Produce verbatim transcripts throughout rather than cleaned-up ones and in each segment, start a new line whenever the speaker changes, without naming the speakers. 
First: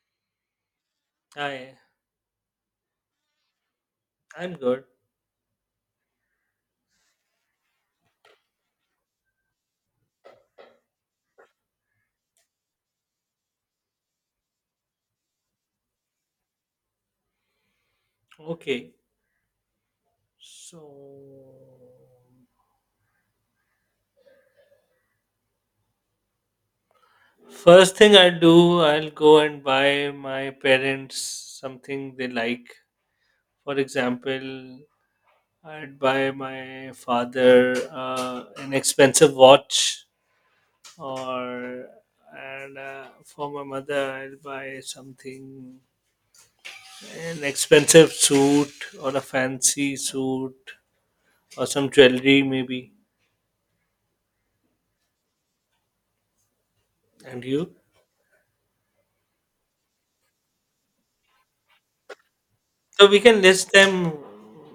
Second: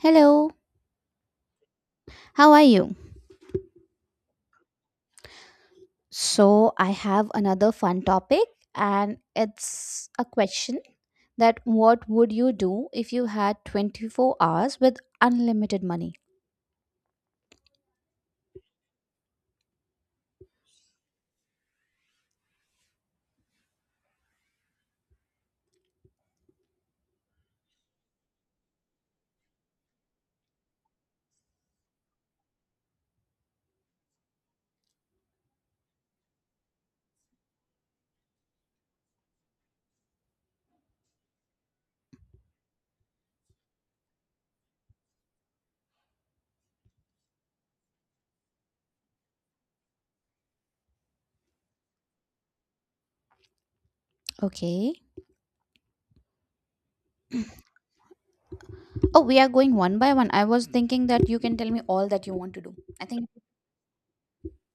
Hello,
Hi,
how are you?
I'm good.
So, I have another fun topic, and it's a question that what would you do if you had twenty-four hours with unlimited money?
Okay. So, first thing I do, I'll go and buy my parents something they like. For example, I'd buy my father uh, an expensive watch, or and uh, for my mother, I'll buy something an expensive suit or a fancy suit or some jewelry maybe.
Okay.
And you?
Oh, we are going one by one. I was thinking that you can tell me all that you want to do. I
So we
think,
can list them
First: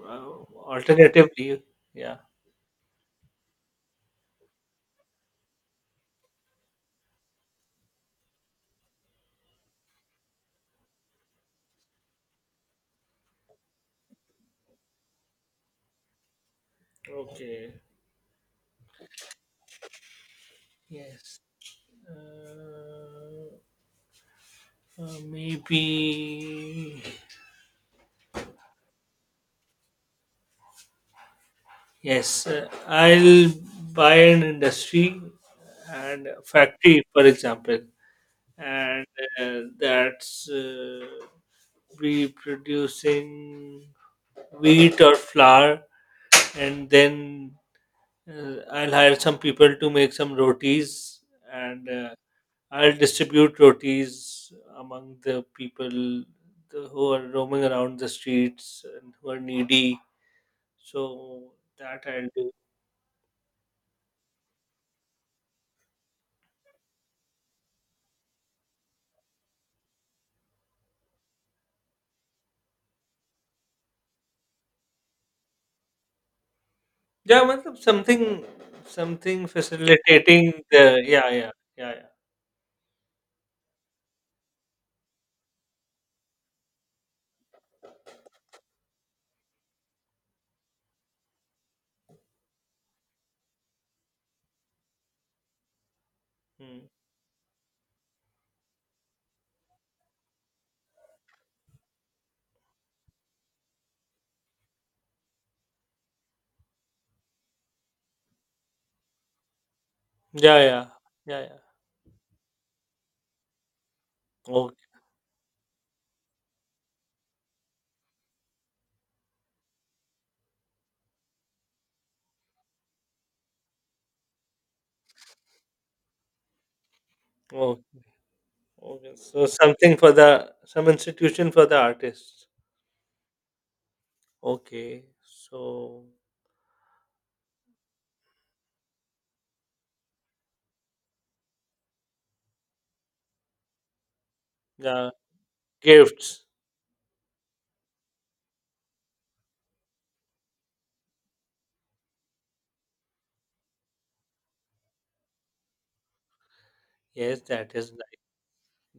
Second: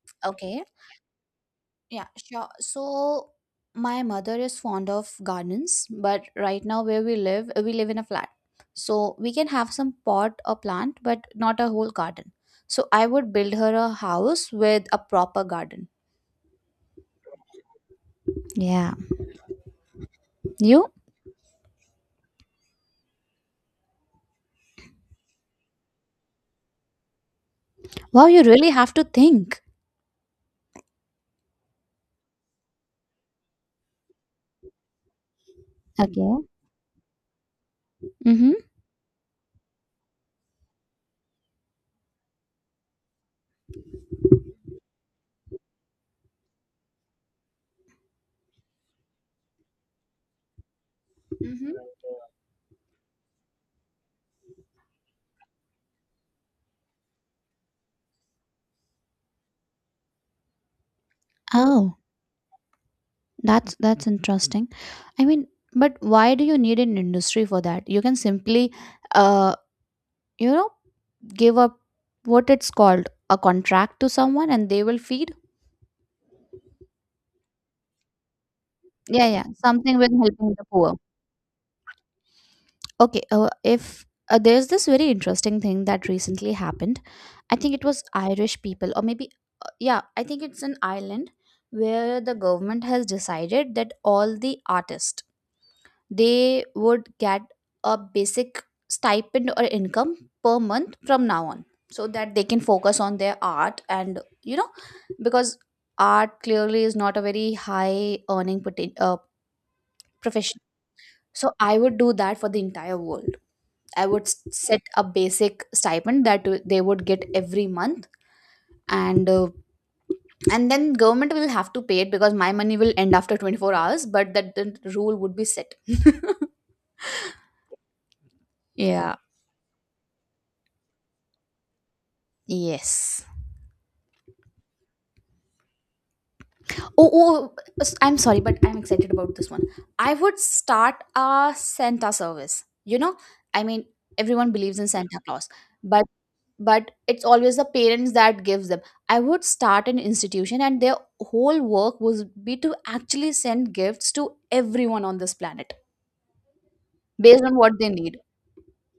uh,
okay.
alternatively.
Yeah,
Yeah.
sure. So my mother is fond of gardens, but right now where we live, uh, we live in a flat. So we can have some pot or plant, but not a whole garden. So I would build her a house with a proper garden.
Okay.
Yeah. You?
Yes. Uh, uh, Maybe.
Wow, you really have to think.
Yes. Uh, I'll buy an industry and a
Okay.
factory, for example,
Mm-hmm.
and uh, that's uh, be producing wheat or flour, and then uh, I'll hire some people to make some rotis
Mm-hmm.
and. Uh, I'll distribute rotis among the people the- who are roaming around the streets and who are needy. So
Oh,
that I'll do.
that's that's interesting. I mean, but why do you need an industry for that? You can simply, uh, you know, give up what it's called a contract to someone and they will feed
Yeah, matlab something,
yeah, yeah,
something
something with helping
facilitating
the
the.
poor.
Yeah, yeah, yeah, yeah.
Okay, uh, if uh, there's this very interesting thing that recently happened. I think it was Irish people, or maybe, uh, yeah, I think it's an island where the government has decided that all the artists, they
Hmm.
would get a basic stipend or income per month from now on, so that they can focus on their art. And you know because art clearly is not a very high earning poten- uh,
Yeah,
profession.
yeah, yeah,
So
yeah.
I would do that for the entire world. I would s-
Okay,
set a basic stipend that w- they would get every month. And uh, and then government will have to pay it because my money will end after twenty-four hours, but that the rule would be set.
okay, okay.
Yeah.
So something for the some institution for the artists.
Yes.
Okay, so
Oh, oh, s- I'm sorry, but I'm excited about this one. I would start a Santa service. You know, I mean, everyone believes in
yeah,
Santa Claus, but
gifts.
but it's always the parents that gives them. I would start an institution, and their whole work would be to actually send gifts to everyone on this planet
Yes,
based on
that
what they
is
need.
nice.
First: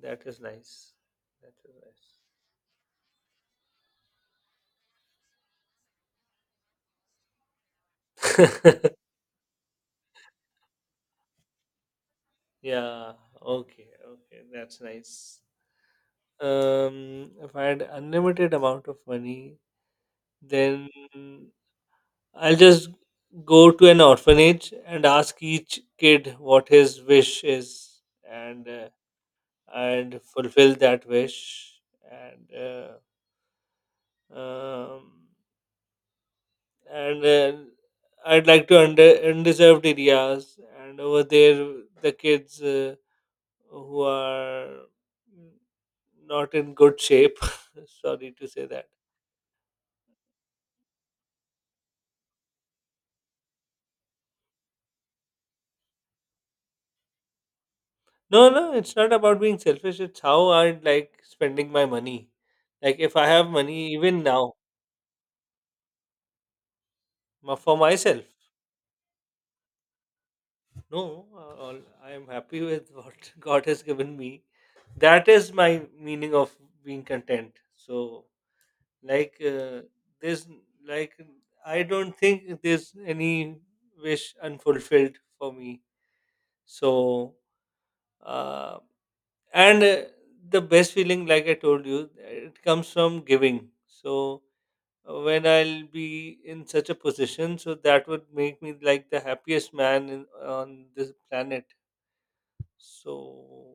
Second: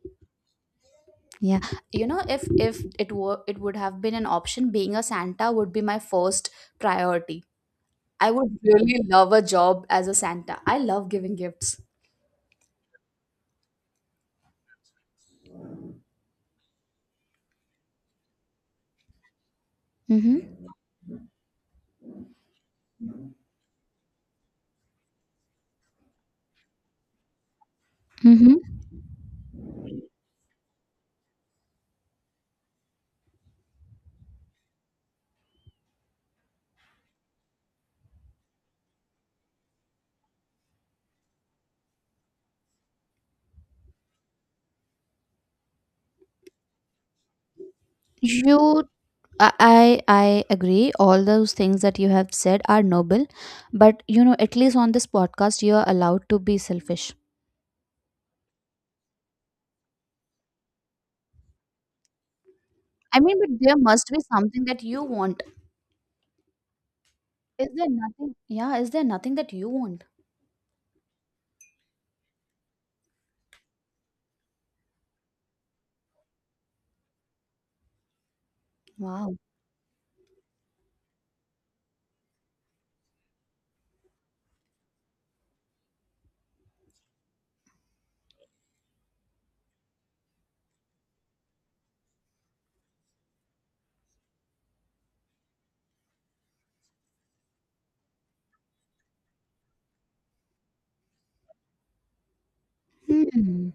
That is nice. That
Yeah, you
is
know, if if it were, it would have been an option. Being a Santa would be my first priority. I would
nice.
really love a job as a Santa. I love giving gifts.
Yeah, okay, okay, that's nice. Um, if I had unlimited amount of money,
Mhm.
then I'll just go to an orphanage and ask each kid what his wish is, and
Mhm.
uh, and fulfill that wish. And uh, um, and uh, I'd like to under undeserved areas, and over there the kids. Uh, who are mm, not in good shape. Sorry to say
You,
that.
I I I agree. All those things that you have said are noble, but you know, at least on this podcast, you are allowed to be selfish.
No, no, it's not about being selfish. It's how I like spending my money. Like if
I
I
mean,
have
but there
money,
must be
even now,
something that you want.
ma-
Is
for
there
myself,
nothing? Yeah, is there nothing that you want?
no, uh, all- I am happy with what God has given me. That is my meaning of being content. So, like,
Wow.
uh, there's like I don't think there's any wish unfulfilled for me. So, uh, and uh, the best feeling, like I told you, it comes from giving. So, uh, when I'll be in such a position, so that would make me like the happiest man in, on this planet.
Hmm.
So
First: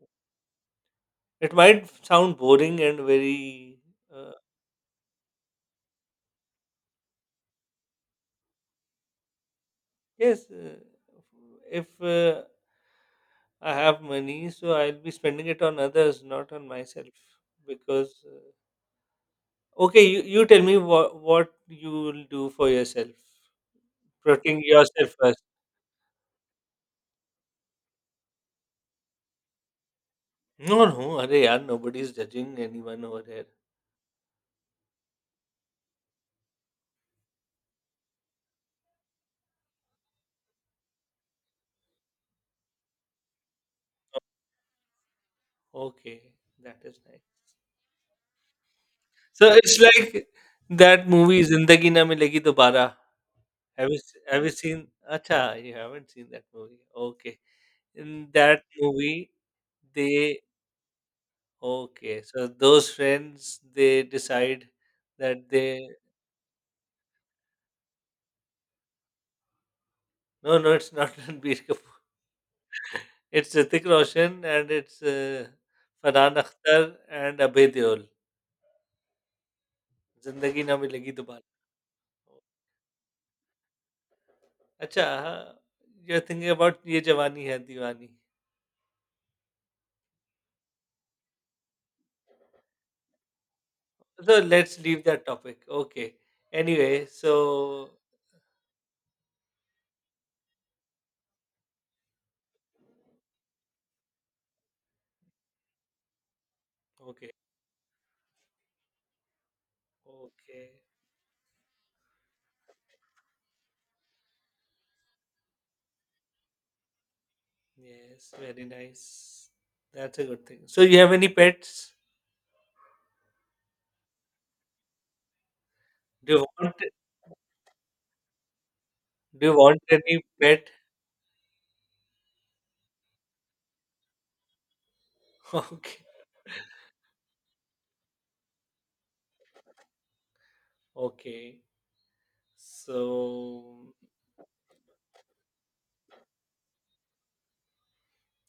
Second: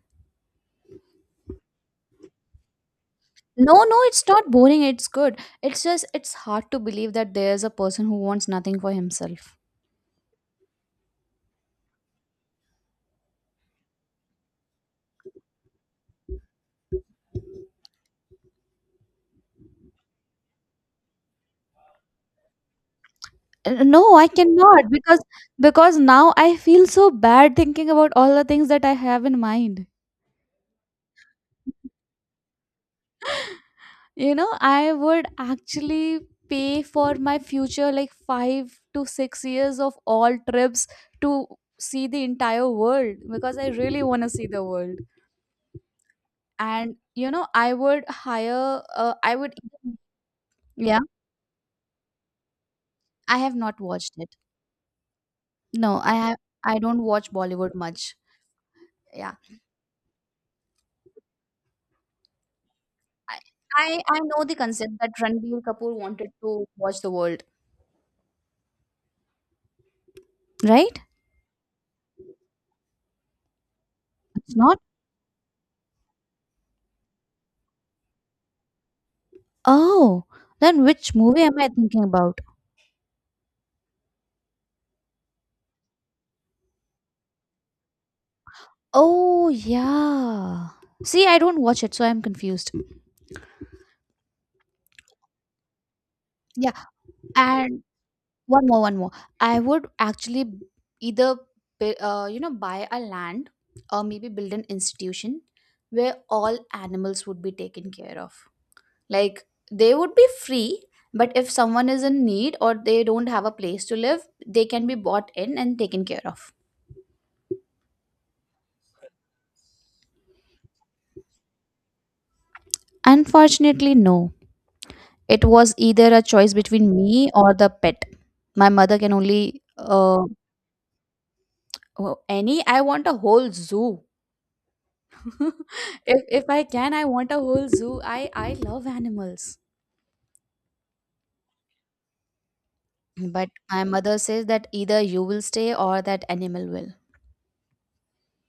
it might sound boring and very
No, no, it's
uh,
not boring. It's good. It's just it's hard to believe that there's a person who wants nothing for himself.
yes. Uh, if uh, I have money, so I'll be spending it on others, not on myself because uh, okay, you, you tell me what what you will do for yourself,
Uh, No, I
protecting
cannot,
yourself
because
first.
because now I feel so bad thinking about all the things that I have in mind.
No, no. Arey yaar, nobody's judging anyone over here.
You know, I would actually pay for my future, like five to six years of all trips, to see the entire world because I really want to see the world.
Okay, that
And,
is nice.
you know, I would hire, uh, I
So
would,
it's like
yeah.
that movie Zindagi Na Milegi Dobara.
I have not
Have you
watched
s-
it.
have you seen? Acha, you
No,
haven't
I
seen
have,
that
I
movie.
don't watch
Okay,
Bollywood much.
in that movie,
Yeah.
they okay. So those
I,
friends,
I,
they
I know the
decide
concept that
that
Ranbir
they
Kapoor wanted to watch the world,
no, no, it's
right?
not Ranbir Kapoor. It's Hrithik Roshan,
It's
and
not.
it's uh, Farhan Akhtar and Abhay Deol.
Oh,
Zindagi Na
then
Milegi
which movie
Dobara.
am I thinking about?
अच्छा, हाँ, you're thinking about ये जवानी है दीवानी.
Oh, yeah. See, I don't watch it, so I'm confused.
So let's leave that topic. Okay.
Yeah,
Anyway,
and
so
one more, one more. I would actually b- either, bu- uh, you know, buy a land, or maybe build an institution where all animals
okay,
would be taken care of. Like, they would be
okay,
free, but if someone is in need or they don't have a place to live, they can be bought in and taken care of.
yes, very nice. That's a good thing. So you have any pets?
Unfortunately, no. It was either a
Do you
choice
want?
between me or the pet. My mother can
Do you
only
want any
uh,
pet?
oh, any? I want a whole zoo.
Okay,
If if I can, I want a whole zoo. I I love animals.
okay.
But my
So
mother says that either you will stay or that animal will.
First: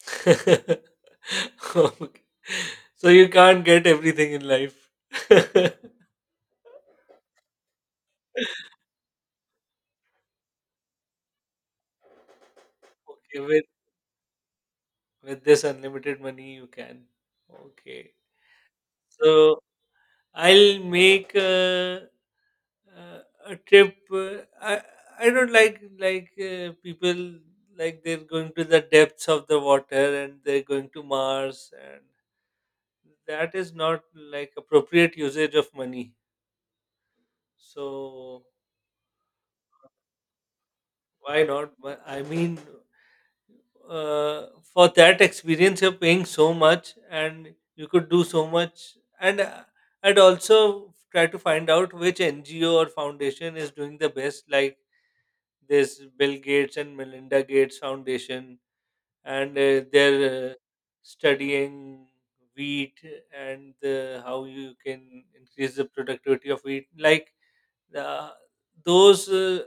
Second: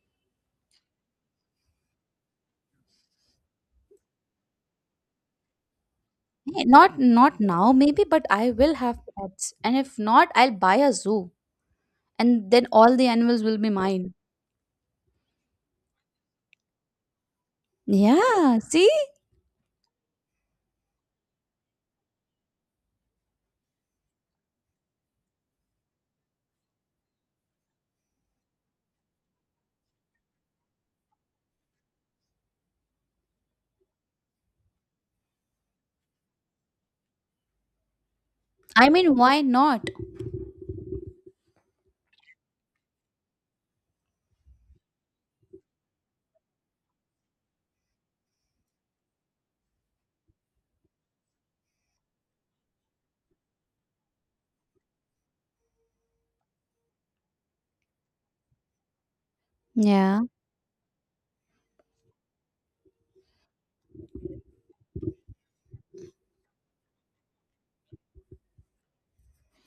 okay. So you can't get everything in life.
Eh, Not not now maybe, but I will have pets. And if not, I'll buy a zoo. And then all the
Okay,
animals will
with
be mine.
with this unlimited money, you can. Okay.
Yeah, see?
So I'll make a, uh, a trip. uh, I I don't like like uh, people, like they're going to the depths of the water, and they're going to Mars, and that is not like appropriate usage of money. So
I mean, why not?
why not? But I mean, uh, for that experience you're paying so much, and you could do so much, and uh, I'd also try to find out which N G O or foundation is doing the best, like this Bill Gates and Melinda Gates foundation, and uh,
Yeah.
they're uh, studying wheat, and uh, how you can increase the productivity of wheat, like uh, those uh,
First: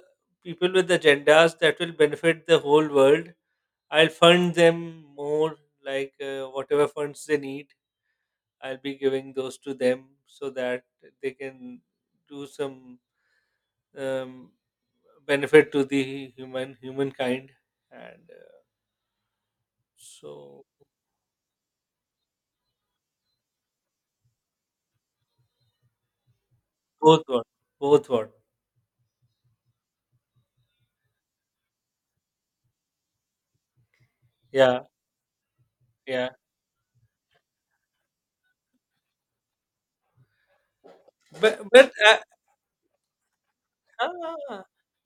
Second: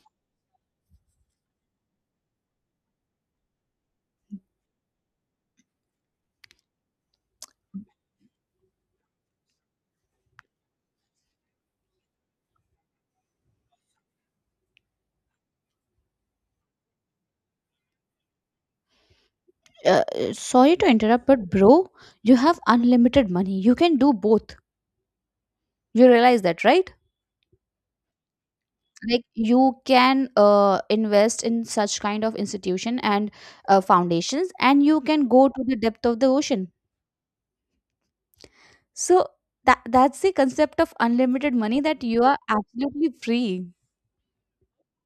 people with agendas that will benefit the whole world. I'll fund them more, like uh, whatever funds they need, I'll be giving those to them so that they can do some um, benefit to the human humankind. And uh,
Uh, uh,
so,
sorry to interrupt, but bro, you have unlimited money. You can do both. You realize that, right?
both what? Both what?
Like you can uh, invest in such kind of institution and uh, foundations,
Yeah,
and you can go to the depth of the
yeah.
ocean. So that, that's the concept of unlimited
But
money,
but
that
uh,
you are absolutely free.
ah,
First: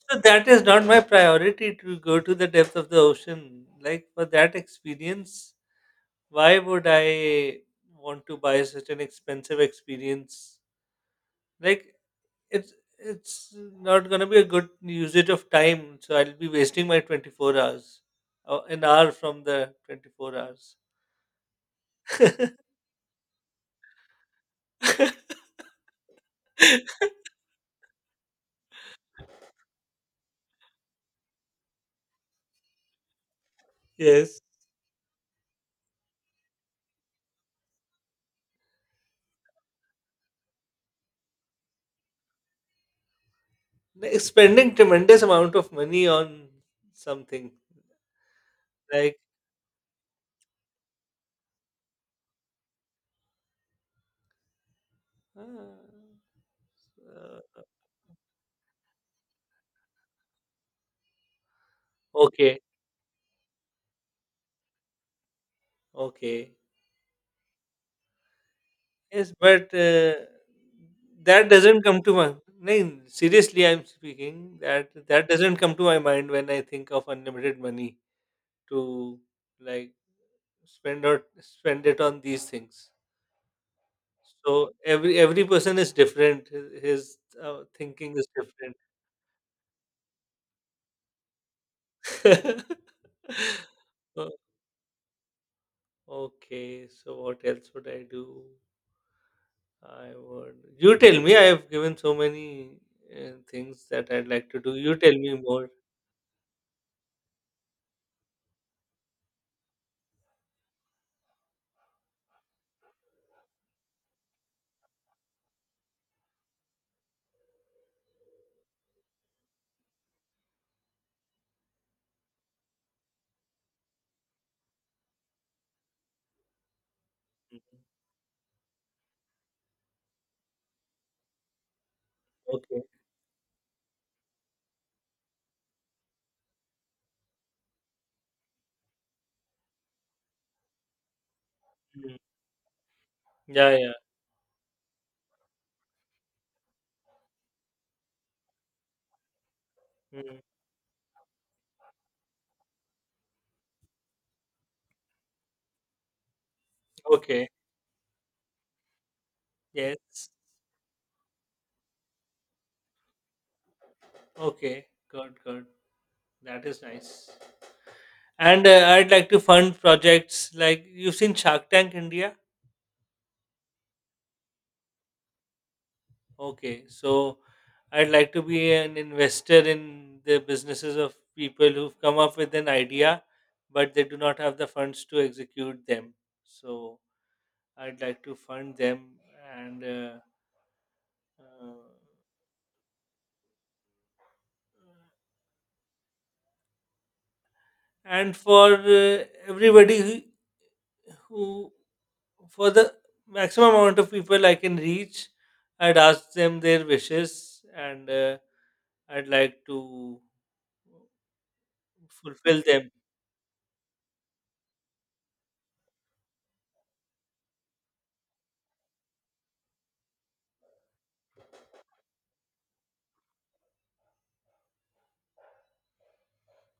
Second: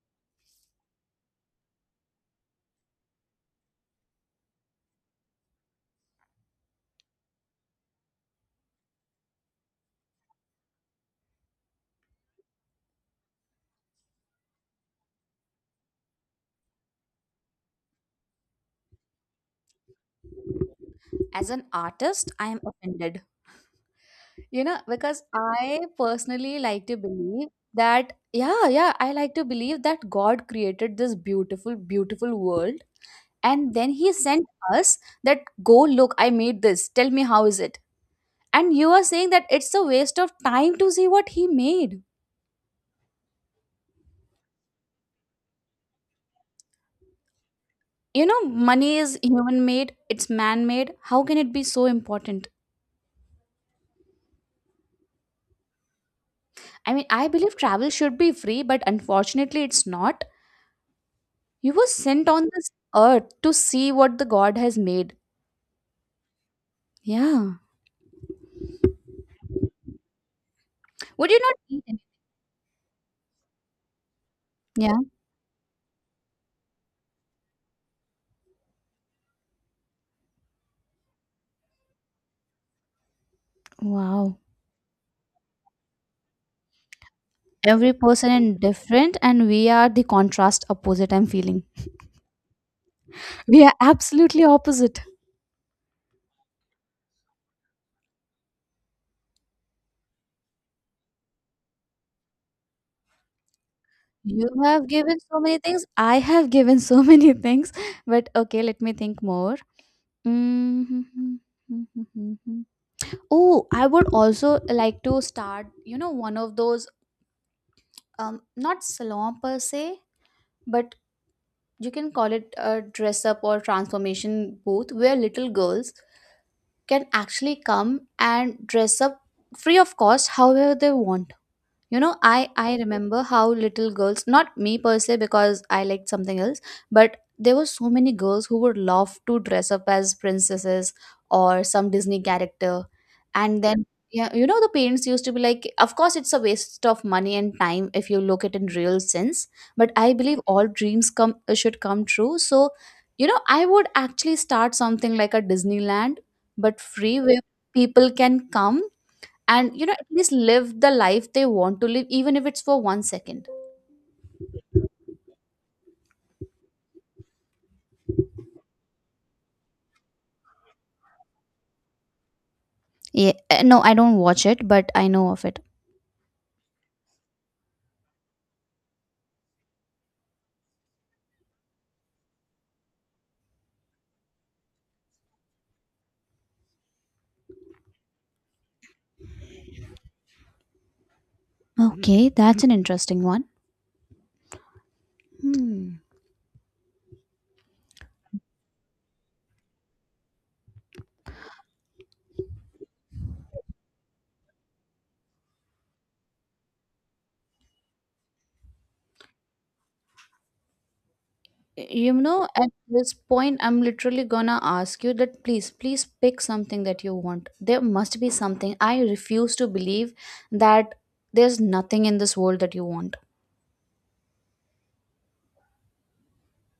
so that is not my priority to go to the depth of the ocean. Like, for that experience, why would I want to buy such an expensive experience? Like it's it's not going to be a good usage of time, so I'll be wasting my twenty-four hours, uh, an hour from the twenty-four hours.
As an artist, I am offended. You know, because I personally like to believe that, yeah, yeah, I like to believe that God created this beautiful beautiful world, and then he
Yes.
sent us that, go look, I made this, tell me how is it. And you are saying that it's a waste of time to see what he made.
Like, spending tremendous amount of money on something
You know, money is
like
human made, it's man made, how can it be so important?
uh,
I mean, I believe
uh,
travel should be free, but unfortunately it's not. You were sent on
okay,
this earth to see what the God has made.
okay,
Yeah,
yes, but uh,
would you
that
not
doesn't
eat it?
come to my no, seriously, I'm speaking, that
Yeah.
that doesn't come to my mind when I think of unlimited money to, like, spend or spend it on these things.
Wow.
So every every person is different. His, his uh,
Every
thinking is
person is
different.
different and we are the contrast opposite, I'm feeling. We are
Uh,
absolutely opposite.
okay, so what else would I do? I would. You tell me. I have given so many uh, things that I'd
You
like to do.
have
You tell
given
me
so many
more.
things. I have given so many things. But okay, let me think more. Mm-hmm. Oh, I would also like to start, you know, one of those, um, not salon per se, but you can call it a dress up or transformation booth, where little girls can actually
Mhm.
come and dress up free of cost however they want. You know, I I
Okay.
remember how little girls, not me per se because I liked something else, but there were so many girls who would love to dress up as princesses or some
Mm.
Disney character. And
Yeah,
then,
yeah.
yeah, you know the parents used to be like, of course it's a waste of money and time if you look at it in real sense, but I believe
Mm.
all dreams come should come true. So, you know, I would actually start something like a Disneyland, but free, where
Okay.
people can come and you know at
Yes.
least live the life they want to live, even if it's for one second.
Okay. Good. Good. That is nice. And uh, I'd like to fund projects, like you've seen Shark Tank India.
Yeah, uh, no, I don't watch it, but I know of it.
Okay, so I'd like to be an investor in the businesses of people who've come up with an idea, but they do not have the funds to execute them. So I'd like to fund them and. Uh, uh,
Okay, that's an interesting one. Hmm.
and for uh, everybody, who who for the maximum amount of people I can reach, I'd ask them their wishes, and uh, I'd like to
You know,
fulfill
at
them.
this point I'm literally gonna ask you that, please, please pick something that you want. There must be something. I refuse to believe that there's nothing in this world that you want.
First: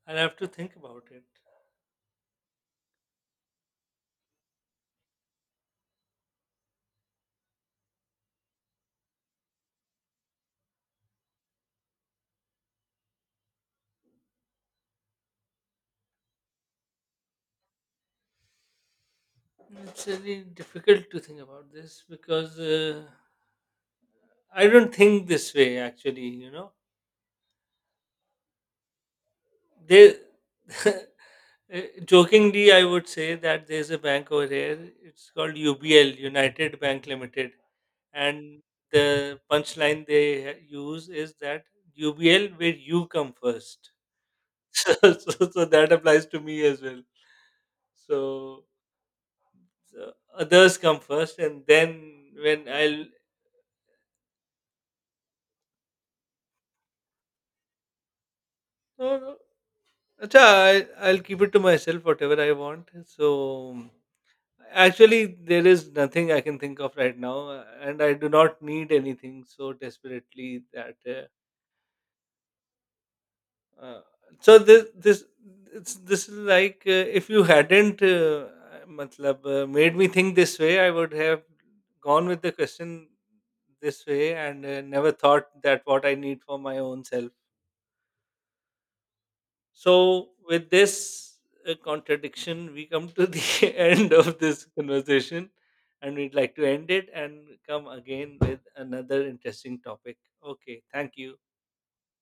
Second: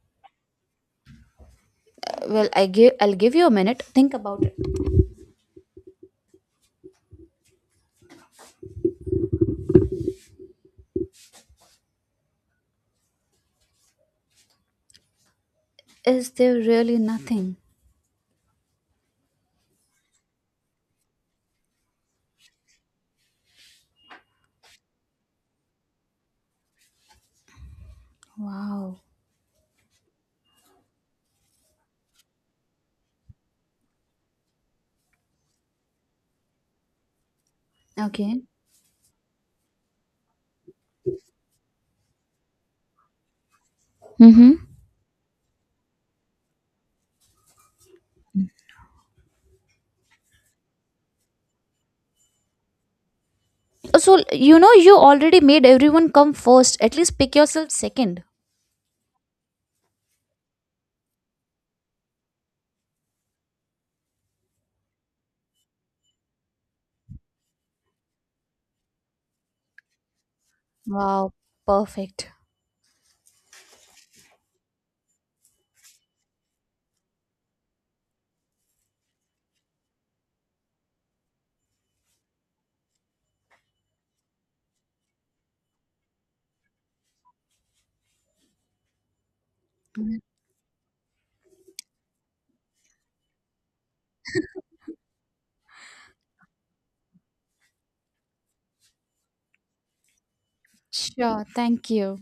I'll have to think about it.
Well, i give I'll give you a minute, think about it. Is there really nothing?
It's really difficult to think about this because uh, I don't think this way actually, you know.
Wow.
They Uh, jokingly, I would say that there's a bank over here. It's called U B L, United Bank Limited,
Okay.
and the punchline they ha- use is that U B L where you come first.
Mm-hmm.
so, so, so that applies to me as well. So, so others come first, and then when I'll
So, you know, you already made everyone come first. At least pick yourself second.
no, no. Acha, I, I'll keep it to myself whatever I want. So actually, there is nothing I can think of right now, uh, and I do not need anything so desperately that.
Wow, perfect.
Uh, uh, so this this it's this is like uh, if you hadn't, uh, matlab, uh, made me think this way, I would have gone with the question this way, and uh, never thought that what I need for my own self. So, with this uh, contradiction, we come to the end of this conversation, and we'd like to end it and come again with another interesting topic. Okay, thank you.
Sure. Thank you.